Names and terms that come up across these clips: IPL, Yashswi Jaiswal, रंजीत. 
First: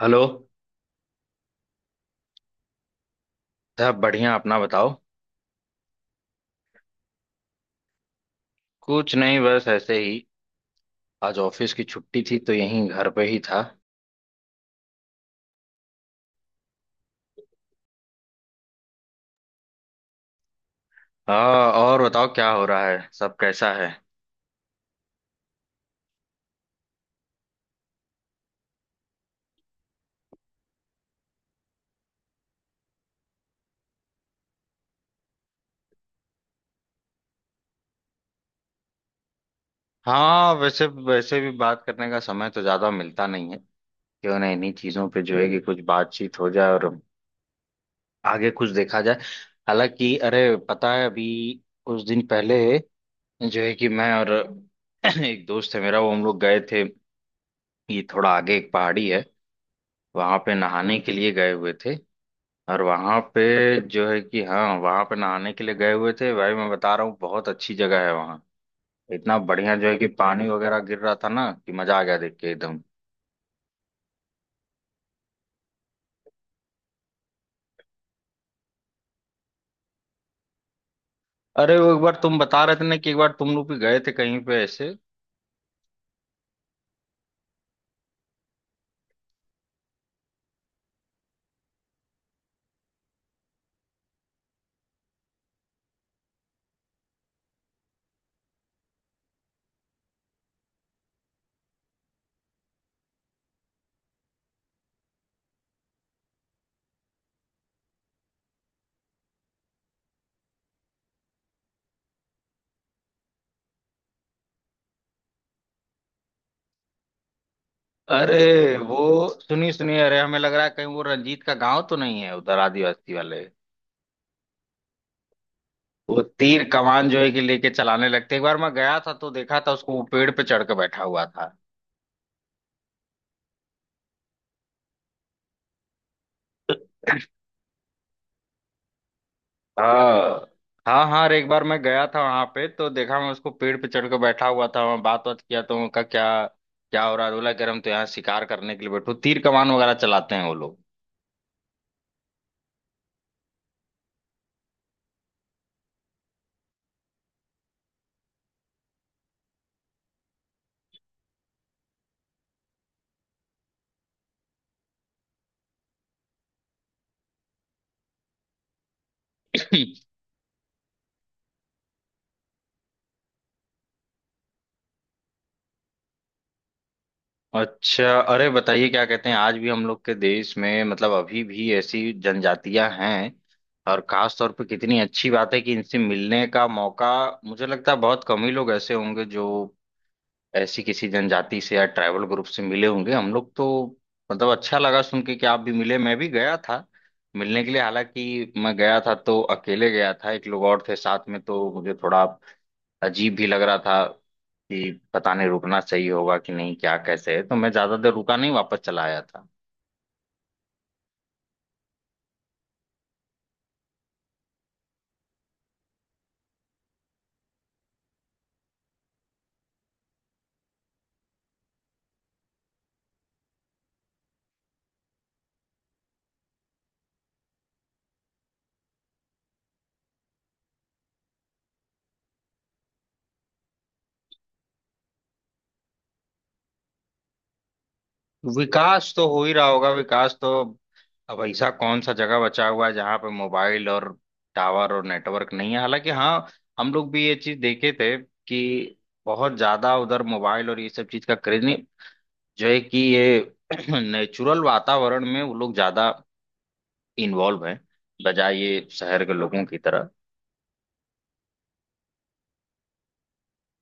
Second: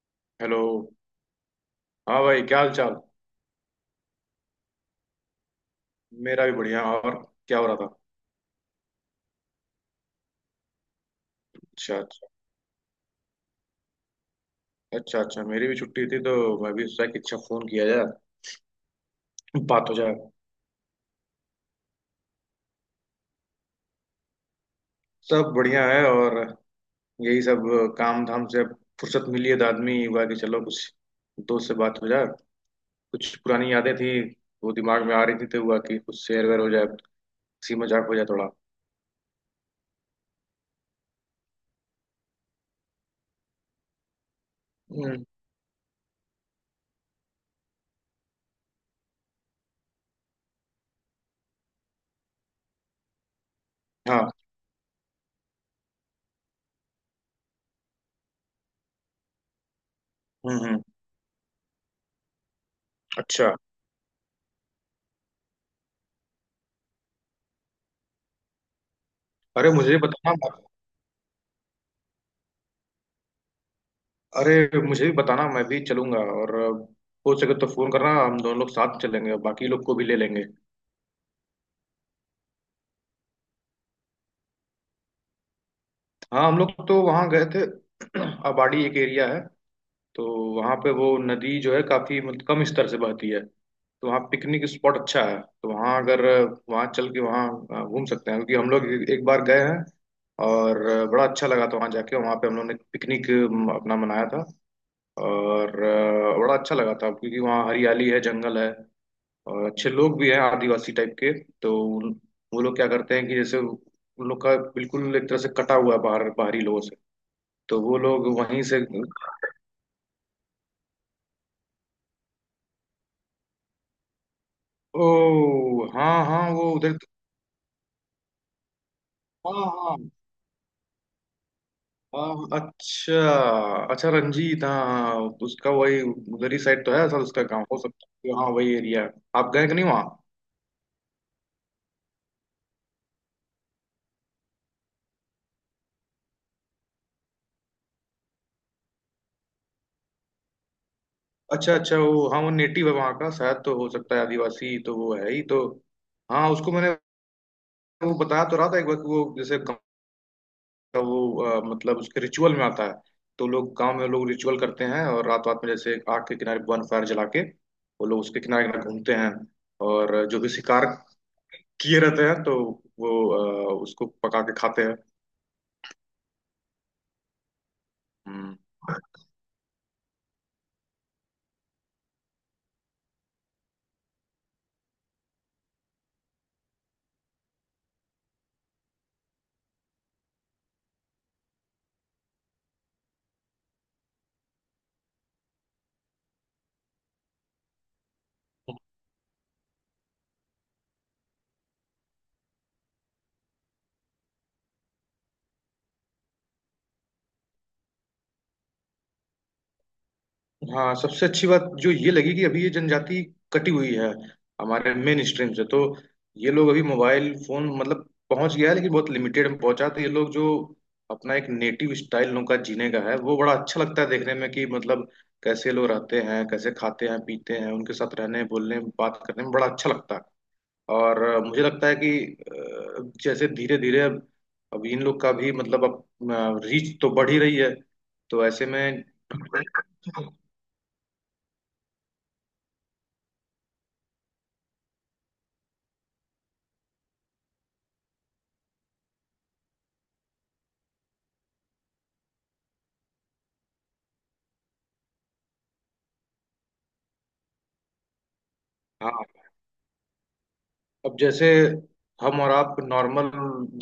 Hello. Hello. हाँ भाई, क्या हाल चाल। साहब बढ़िया, अपना बताओ। मेरा भी बढ़िया। और क्या हो रहा था। कुछ नहीं, बस ऐसे ही। आज ऑफिस की अच्छा छुट्टी अच्छा। थी तो यहीं घर पे ही था। अच्छा अच्छा, मेरी भी छुट्टी थी तो मैं भी सोचा कि अच्छा, फोन किया जाए, बात हो जाए। हाँ, और बताओ क्या हो रहा है, सब कैसा है? सब बढ़िया है। और यही सब काम धाम से अब फुर्सत मिली है तो आदमी हुआ कि चलो कुछ दोस्त से बात हो जाए। कुछ पुरानी यादें थी, वो दिमाग में आ रही थी तो हुआ कि कुछ शेयर वेयर हो जाए, हंसी मजाक हो जाए थोड़ा। हाँ, वैसे वैसे भी बात करने का समय तो ज्यादा मिलता नहीं है। क्यों ना इन्हीं चीजों पे हम्म। जो है कि कुछ बातचीत हो जाए और आगे कुछ देखा जाए। हालांकि अरे पता है, अभी कुछ दिन पहले जो है कि मैं और हाँ। एक दोस्त है मेरा, वो हम लोग गए थे। ये थोड़ा आगे एक पहाड़ी है, वहां पे हम्म। नहाने के लिए गए हुए थे। और वहां पे अच्छा। जो है कि हाँ, वहां पे नहाने के लिए गए हुए थे। भाई मैं बता रहा हूँ, बहुत अच्छी जगह है वहाँ। इतना अरे बढ़िया जो है मुझे कि बताना। पानी वगैरह गिर रहा था ना, कि मजा आ गया देख के एकदम। अरे मुझे भी बताना, मैं भी चलूंगा। और हो सके तो फोन करना, हम दोनों लोग साथ चलेंगे और बाकी लोग को भी ले लेंगे। अरे वो एक बार तुम बता रहे थे ना कि एक बार तुम लोग भी गए थे कहीं पे ऐसे। हाँ, हम लोग तो वहाँ गए थे। अबाड़ी एक एरिया है, तो वहाँ पे वो नदी जो है काफी मतलब कम स्तर से बहती है, तो वहाँ पिकनिक स्पॉट अच्छा है, तो वहाँ अगर वहाँ चल के वहाँ घूम सकते हैं, क्योंकि हम लोग एक एक बार गए हैं। और बड़ा अच्छा लगा था, वहाँ जाके वहाँ पे हम लोग ने पिकनिक अपना मनाया था। और बड़ा अच्छा लगा था, क्योंकि वहाँ हरियाली है, जंगल है, और अच्छे लोग भी हैं, आदिवासी टाइप के। तो उन- वो लोग क्या करते हैं कि जैसे उन लोग का बिल्कुल एक तरह से कटा हुआ है बाहरी लोगों से। तो वो लोग वहीं अरे से। वो सुनिए सुनिए, अरे हमें लग रहा है कहीं वो रंजीत का गांव तो नहीं है उधर, आदिवासी वाले। ओ हाँ वो हाँ, तीर वो उधर। कमान जो है कि लेके चलाने लगते, एक बार मैं गया था तो देखा हाँ था उसको, हाँ। वो पेड़ पे चढ़ के बैठा हुआ था। हाँ, अच्छा। अच्छा रंजीत, हाँ। उसका वही उधर ही साइड तो है सर, उसका गाँव हो सकता है कि हाँ, वही एरिया है। आप गए कि नहीं वहाँ। हाँ हाँ, हाँ अरे एक बार मैं गया था वहां पे तो देखा मैं उसको, पेड़ पे चढ़ के बैठा हुआ था। वहां बात बात किया तो उनका क्या क्या हो रहा है। बोला कि अरे हम तो यहाँ शिकार करने के लिए बैठो, तीर कमान वगैरह चलाते हैं वो लोग। अच्छा अच्छा, वो हाँ वो नेटिव है वहाँ का शायद, तो हो सकता है, आदिवासी तो वो है ही तो। हाँ, उसको मैंने वो बताया तो रहा था एक बार कि वो जैसे का वो मतलब उसके रिचुअल में आता है। तो लोग गांव में लोग रिचुअल करते हैं, और रात रात में जैसे आग के किनारे वन फायर जला के वो लोग उसके किनारे किनारे घूमते हैं। और जो भी शिकार किए रहते हैं तो वो उसको पका के खाते हैं। अच्छा, अरे हम्म। बताइए क्या कहते हैं, आज भी हम लोग के देश में मतलब अभी भी ऐसी जनजातियां हैं। और खास तौर पे कितनी अच्छी बात है कि इनसे मिलने का मौका। मुझे लगता है बहुत कम ही लोग ऐसे होंगे जो ऐसी किसी जनजाति से या ट्राइबल ग्रुप से मिले होंगे। हम लोग तो मतलब अच्छा लगा सुन के कि आप भी मिले, मैं भी गया था मिलने के लिए। हालांकि मैं गया था तो अकेले गया था, एक लोग और थे साथ में, तो मुझे थोड़ा अजीब भी लग रहा था कि पता नहीं रुकना सही होगा कि नहीं, क्या कैसे है। तो मैं ज्यादा देर रुका नहीं, वापस चला आया था। हाँ, सबसे अच्छी बात जो ये लगी कि अभी ये जनजाति कटी हुई है हमारे मेन स्ट्रीम से। तो ये लोग अभी मोबाइल फोन, मतलब पहुंच गया है लेकिन बहुत लिमिटेड में पहुंचा, तो ये लोग जो अपना एक नेटिव स्टाइल उनका जीने का है, वो बड़ा अच्छा लगता है देखने में कि मतलब कैसे लोग रहते हैं, कैसे खाते हैं पीते हैं, उनके साथ रहने बोलने बात करने में बड़ा अच्छा लगता है। और मुझे लगता है कि जैसे धीरे धीरे अब इन लोग का भी मतलब अब रीच तो बढ़ ही रही है, तो ऐसे में। विकास तो हो ही रहा होगा। विकास तो अब ऐसा कौन सा जगह बचा हुआ है जहां पे मोबाइल और टावर और नेटवर्क नहीं है। हालांकि हाँ, हम लोग भी ये चीज देखे थे कि बहुत ज्यादा उधर मोबाइल और ये सब चीज का क्रेज नहीं, जो है कि ये नेचुरल वातावरण में वो लोग ज्यादा इन्वॉल्व हैं, बजाय ये शहर के हाँ। लोगों की तरह। अब जैसे हम और आप नॉर्मल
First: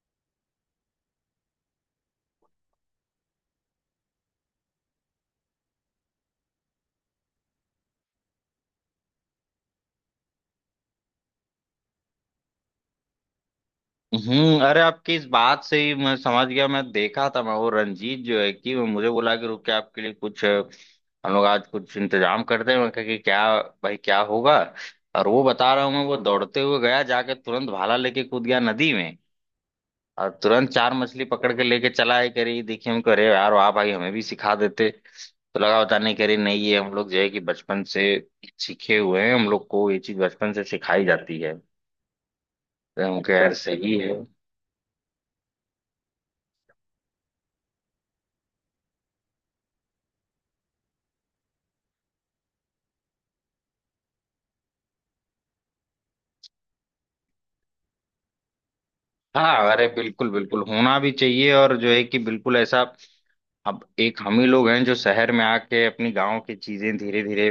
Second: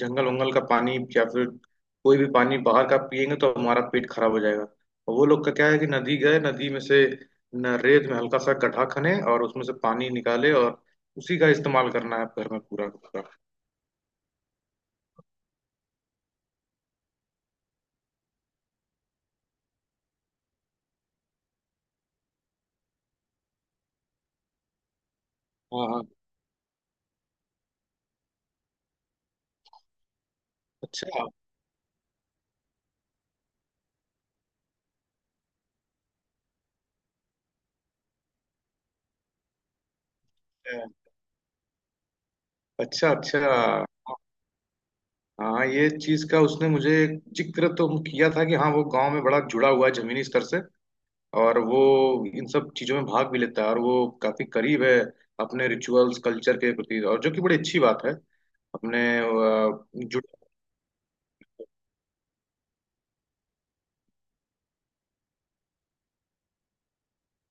जंगल वंगल का पानी या फिर कोई भी पानी बाहर का पिएंगे तो हमारा पेट खराब हो जाएगा। और वो लोग का क्या है कि नदी गए, नदी में से न रेत में हल्का सा गड्ढा खने और उसमें से पानी निकाले, और उसी का इस्तेमाल करना है घर में पूरा का पूरा। हम्म। अरे आपकी इस बात से ही मैं समझ गया। मैं देखा था, मैं वो रंजीत जो है कि वो मुझे बोला कि रुक के आपके लिए कुछ हम लोग आज कुछ इंतजाम करते हैं। मैं कहा कि क्या भाई, क्या होगा? और वो, बता रहा हाँ। हूँ मैं, हाँ। वो दौड़ते हुए गया, जाके तुरंत भाला लेके कूद गया नदी में और तुरंत चार अच्छा मछली पकड़ के लेके चला है, करी देखिए। हम कह रहे यार वाह भाई, हमें भी सिखा देते। तो लगा बता नहीं करे नहीं, ये हम लोग जो है कि बचपन से सीखे हुए हैं, हम लोग को ये चीज बचपन से सिखाई जाती है। तो अच्छा हम कहे अच्छा। यार सही है। हाँ, ये चीज का उसने मुझे जिक्र तो किया था कि हाँ, वो गांव में बड़ा जुड़ा हुआ है जमीनी स्तर से, और वो इन सब चीजों में भाग भी लेता है, और वो काफी करीब है अपने रिचुअल्स कल्चर के प्रति, और जो कि बड़ी अच्छी बात है। अपने हाँ अ, अरे जुड़ बिल्कुल बिल्कुल होना भी चाहिए, और जो है कि बिल्कुल ऐसा। अब एक हम ही लोग हैं जो शहर में आके अपनी गांव की चीजें धीरे धीरे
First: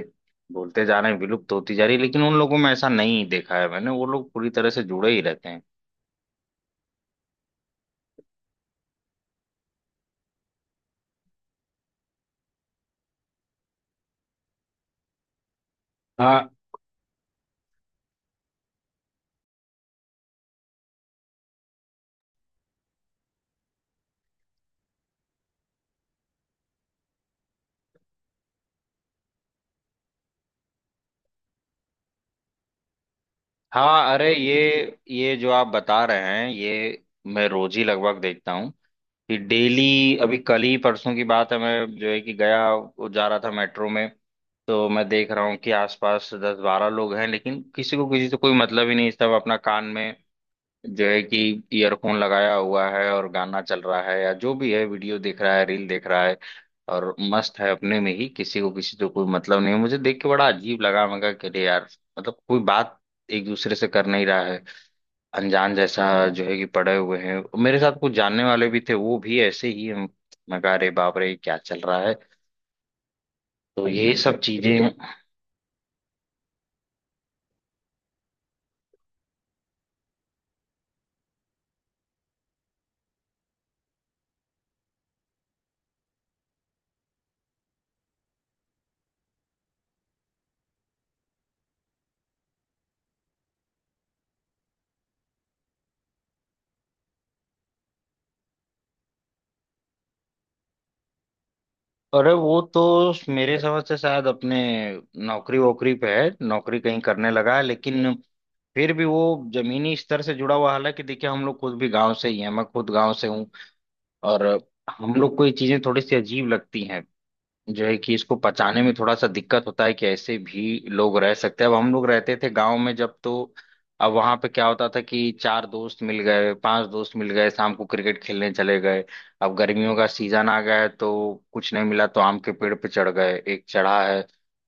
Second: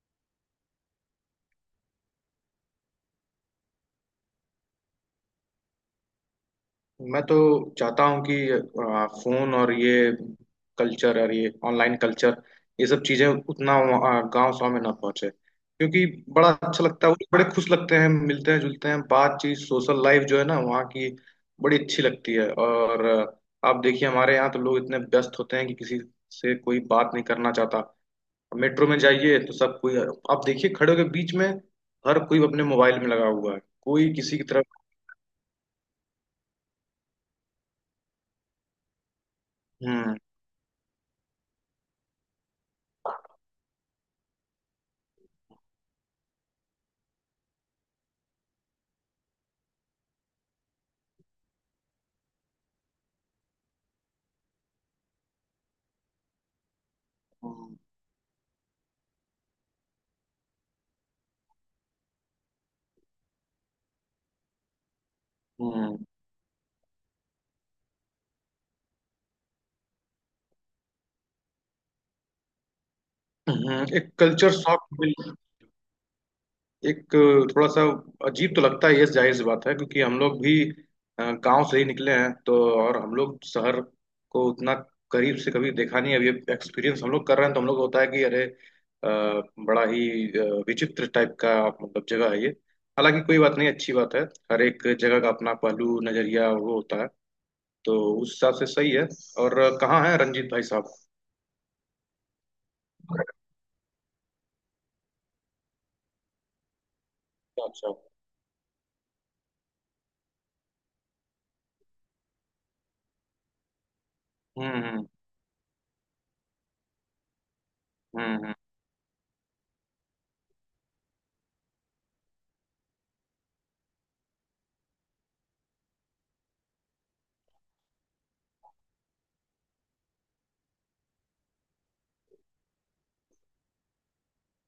बोलते जा रहे हैं, विलुप्त होती जा रही है। लेकिन उन लोगों में ऐसा नहीं देखा है मैंने, वो लोग पूरी तरह से जुड़े ही रहते हैं। मैं तो चाहता हूँ कि फोन और ये कल्चर और ये ऑनलाइन कल्चर, ये सब चीजें उतना गांव गाँव में ना पहुंचे, क्योंकि हाँ बड़ा अच्छा लगता है। वो बड़े खुश लगते हैं, मिलते हैं जुलते हैं, बातचीत सोशल लाइफ जो है ना वहाँ की, बड़ी अच्छी लगती है। और आप देखिए हमारे यहाँ तो लोग इतने व्यस्त होते हैं कि किसी से कोई बात नहीं करना चाहता। मेट्रो में जाइए तो सब कोई, आप देखिए खड़े होकर बीच में, हर कोई अपने मोबाइल में लगा हुआ है, कोई हाँ। अरे किसी की तरफ। ये जो आप बता रहे हैं ये मैं रोज ही लगभग देखता हूँ, कि डेली हम्म अभी कल ही परसों की बात है, मैं जो है कि गया, वो जा रहा था मेट्रो में। तो मैं देख रहा हूँ कि आसपास दस बारह लोग हैं, लेकिन किसी को किसी से कोई मतलब ही नहीं, सब अपना कान में जो है कि ईयरफोन लगाया हुआ है, और गाना चल रहा है या जो भी है, वीडियो देख रहा है, रील देख रहा है, और मस्त है हम्म। अपने में ही, किसी को किसी से कोई मतलब नहीं है। मुझे देख के बड़ा अजीब लगा, मैं कहा कि अरे यार, मतलब कोई बात एक दूसरे से कर नहीं रहा है, अनजान हम्म। जैसा जो है कि पड़े हुए हैं। मेरे साथ कुछ जानने वाले भी थे, वो भी ऐसे ही हैं। मैं कहा अरे बाप रे क्या चल रहा है। हम्म। तो एक यही सब कल्चर शॉक। चीजें। एक थोड़ा सा अजीब तो लगता है, ये जाहिर सी बात है, क्योंकि हम लोग भी गांव से ही निकले हैं तो। और हम लोग शहर को उतना करीब से कभी देखा नहीं है, अभी एक्सपीरियंस हम लोग कर रहे हैं तो हम लोग को होता है कि अरे बड़ा ही विचित्र टाइप का मतलब जगह है ये। हालांकि कोई बात नहीं, अच्छी बात है। हर एक जगह का अपना पहलू नजरिया वो होता है, तो उस हिसाब से सही है। और कहाँ है रंजीत भाई साहब। अरे वो तो मेरे समझ से शायद अपने नौकरी वोकरी पे है, नौकरी कहीं करने लगा है, अच्छा अच्छा। लेकिन फिर भी वो जमीनी स्तर से जुड़ा हुआ। हालांकि देखिए हम लोग खुद भी गांव से ही हैं, मैं खुद गांव से हूँ और हम्म। हम लोग को ये चीजें थोड़ी सी अजीब लगती हैं। जो है कि हम्म इसको हम्म। पचाने में थोड़ा सा दिक्कत होता है कि ऐसे भी लोग रह सकते हैं। अब हम लोग रहते थे गांव में जब, तो अब वहां पे क्या होता था कि चार दोस्त मिल गए, पांच दोस्त मिल गए, शाम को क्रिकेट खेलने चले गए। अब गर्मियों का सीजन आ गया है तो कुछ नहीं मिला तो आम के पेड़ पे चढ़ गए, एक चढ़ा है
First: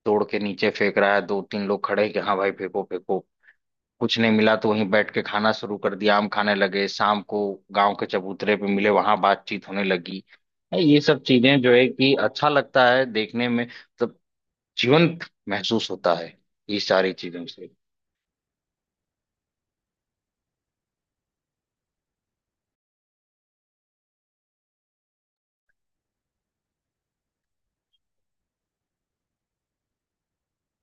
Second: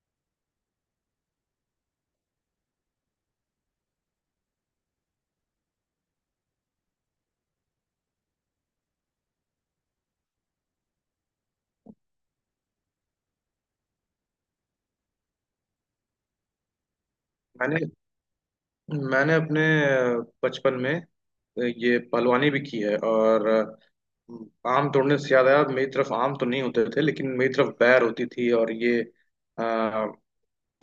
तोड़ के नीचे फेंक रहा है, दो तीन लोग खड़े हैं कि हाँ भाई फेंको फेंको। कुछ नहीं मिला तो वहीं बैठ के खाना शुरू कर दिया, आम खाने लगे। शाम को गांव के चबूतरे पे मिले, वहां बातचीत होने लगी है, ये सब चीजें जो है कि अच्छा लगता है देखने में, मतलब जीवंत महसूस होता है ये सारी चीजों से। मैंने मैंने अपने बचपन में ये पहलवानी भी की है, और आम तोड़ने से याद आया, मेरी तरफ आम तो नहीं होते थे लेकिन मेरी तरफ बैर होती थी, और ये अ,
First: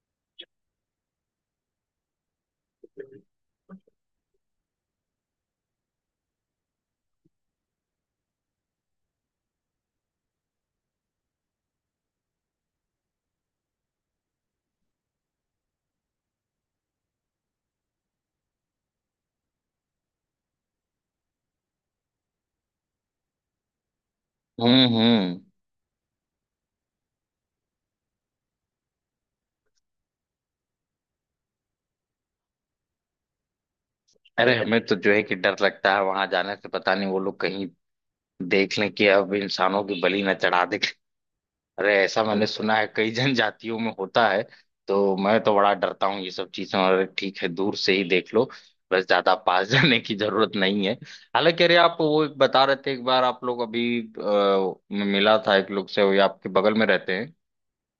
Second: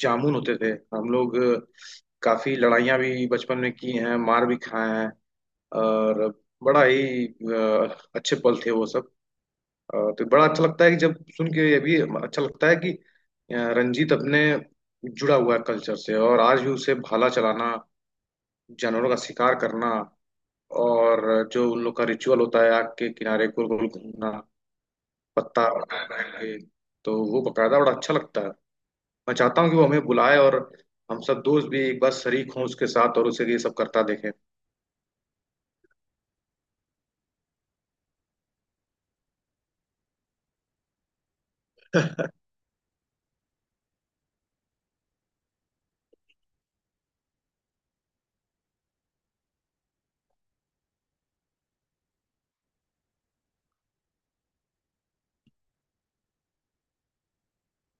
जामुन होते थे। हम लोग काफी लड़ाइयाँ भी बचपन में की हैं, मार भी खाए हैं। और बड़ा ही अच्छे पल थे वो सब। तो बड़ा अच्छा लगता है कि जब सुन के ये भी अच्छा लगता है कि रंजीत अपने जुड़ा हुआ है कल्चर से, और आज भी उसे भाला चलाना, जानवरों का शिकार करना, और जो उन लोग का रिचुअल होता है आग के किनारे गोल गोल घूमना, हम्म। पत्ता बैठ बैठ के, तो वो बकायदा बड़ा अच्छा लगता है। मैं चाहता हूँ कि वो हमें बुलाए और हम सब दोस्त भी एक बार शरीक हों उसके साथ, और उसे ये सब करता देखें। अरे हमें तो जो है कि डर लगता है वहां जाने से, पता नहीं वो लोग कहीं देख लें कि अब इंसानों की बलि न चढ़ा दे। अरे ऐसा मैंने सुना है कई जनजातियों में होता है। तो मैं तो बड़ा डरता हूँ ये सब चीजें, और ठीक है दूर से ही देख लो, बस ज्यादा पास जाने की जरूरत नहीं है। हालांकि अरे आप वो एक बता रहे थे, एक बार आप लोग अभी मिला था एक लोग से, वो ये आपके बगल में रहते हैं,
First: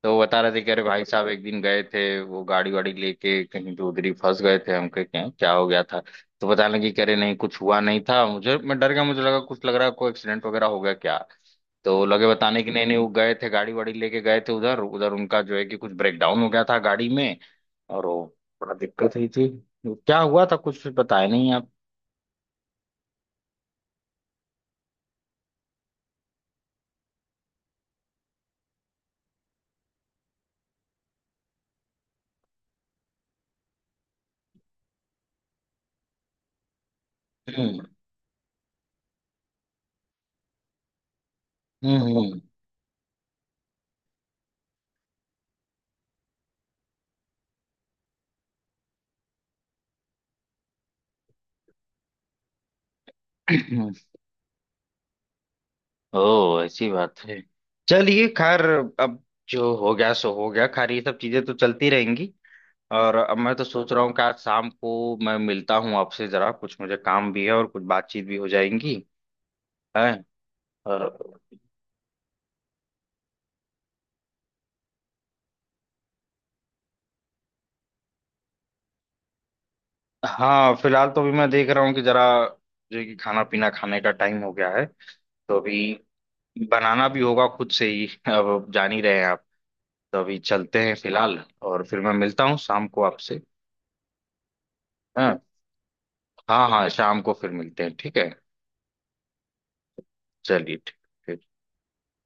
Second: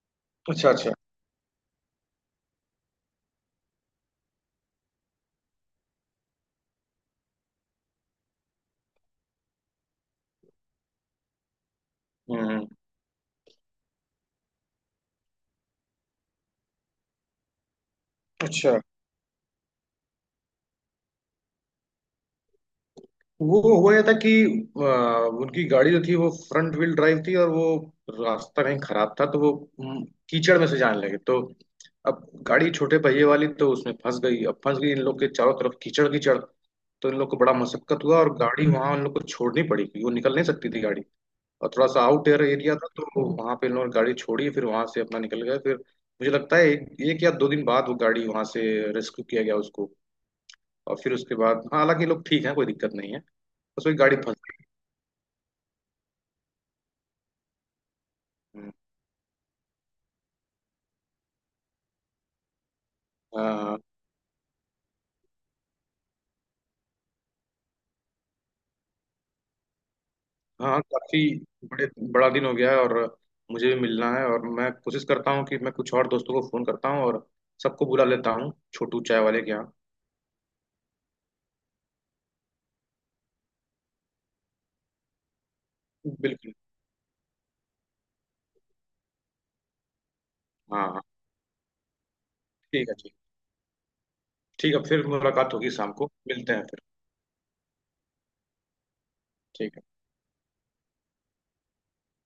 तो वो बता रहे थे अच्छा कि अरे अच्छा। भाई साहब एक दिन गए थे, वो गाड़ी वाड़ी लेके कहीं, तो उधर ही फंस गए थे। हम कहे क्या क्या हो गया था? तो बताने लगी कि अरे नहीं कुछ हुआ नहीं था मुझे, मैं डर गया, मुझे लगा कुछ लग रहा है कोई एक्सीडेंट वगैरह हो गया क्या। तो वो लगे बताने हम्म। की नहीं नहीं, वो गए थे गाड़ी वाड़ी लेके गए थे, उधर उधर उनका जो है कि कुछ ब्रेकडाउन हो गया था गाड़ी में। और वो बड़ा अच्छा। दिक्कत हुई थी। वो क्या हुआ था कुछ बताया नहीं आप? वो हुआ ये था कि उनकी गाड़ी जो थी वो फ्रंट व्हील ड्राइव थी, और वो रास्ता कहीं खराब था, तो वो हम्म, कीचड़ में से जाने लगे तो अब गाड़ी छोटे पहिए वाली तो उसमें फंस गई। अब फंस गई, इन लोग के चारों तरफ कीचड़ कीचड़। तो इन लोग को बड़ा हम्म मशक्कत हुआ, और गाड़ी वहां उन लोग को छोड़नी पड़ी क्योंकि वो निकल नहीं सकती थी गाड़ी। और थोड़ा सा आउट हम्म एयर एरिया था, तो वहां पे इन लोगों ने गाड़ी छोड़ी, फिर वहां से अपना निकल गए। फिर मुझे लगता है एक या दो दिन बाद वो गाड़ी वहां से रेस्क्यू किया गया उसको। और फिर उसके बाद हाँ, हालांकि ये लोग ठीक है, कोई दिक्कत नहीं है। बस हम्म। वही गाड़ी फंस। ओह ऐसी बात है। चलिए खैर, अब जो हो गया सो हो गया। खैर ये सब चीजें तो चलती रहेंगी। और अब मैं तो हाँ। सोच रहा हूँ कि आज शाम को मैं मिलता हूँ आपसे जरा, कुछ मुझे काम भी है और कुछ बातचीत भी हो जाएंगी। है। हाँ और काफी। बड़े बड़ा दिन हो गया है, और मुझे भी मिलना है, और मैं कोशिश करता हूँ कि मैं कुछ और दोस्तों को फोन करता हूँ और सबको बुला लेता हूँ छोटू चाय वाले के यहाँ। हाँ, फिलहाल तो अभी मैं देख रहा हूँ कि जरा जो है कि खाना पीना, खाने का टाइम हो गया है, तो अभी बिल्कुल। बनाना भी होगा खुद से ही। अब जान ही रहे हैं आप, तो अभी चलते हाँ हैं हाँ। फिलहाल। और फिर मैं मिलता हूँ शाम ठीक है। को ठीक। आपसे। ठीक है, फिर हाँ मुलाकात होगी शाम को, मिलते हैं हाँ। फिर। हाँ शाम को फिर मिलते हैं, ठीक है। ठीक है। चलिए, ठीक ठीक।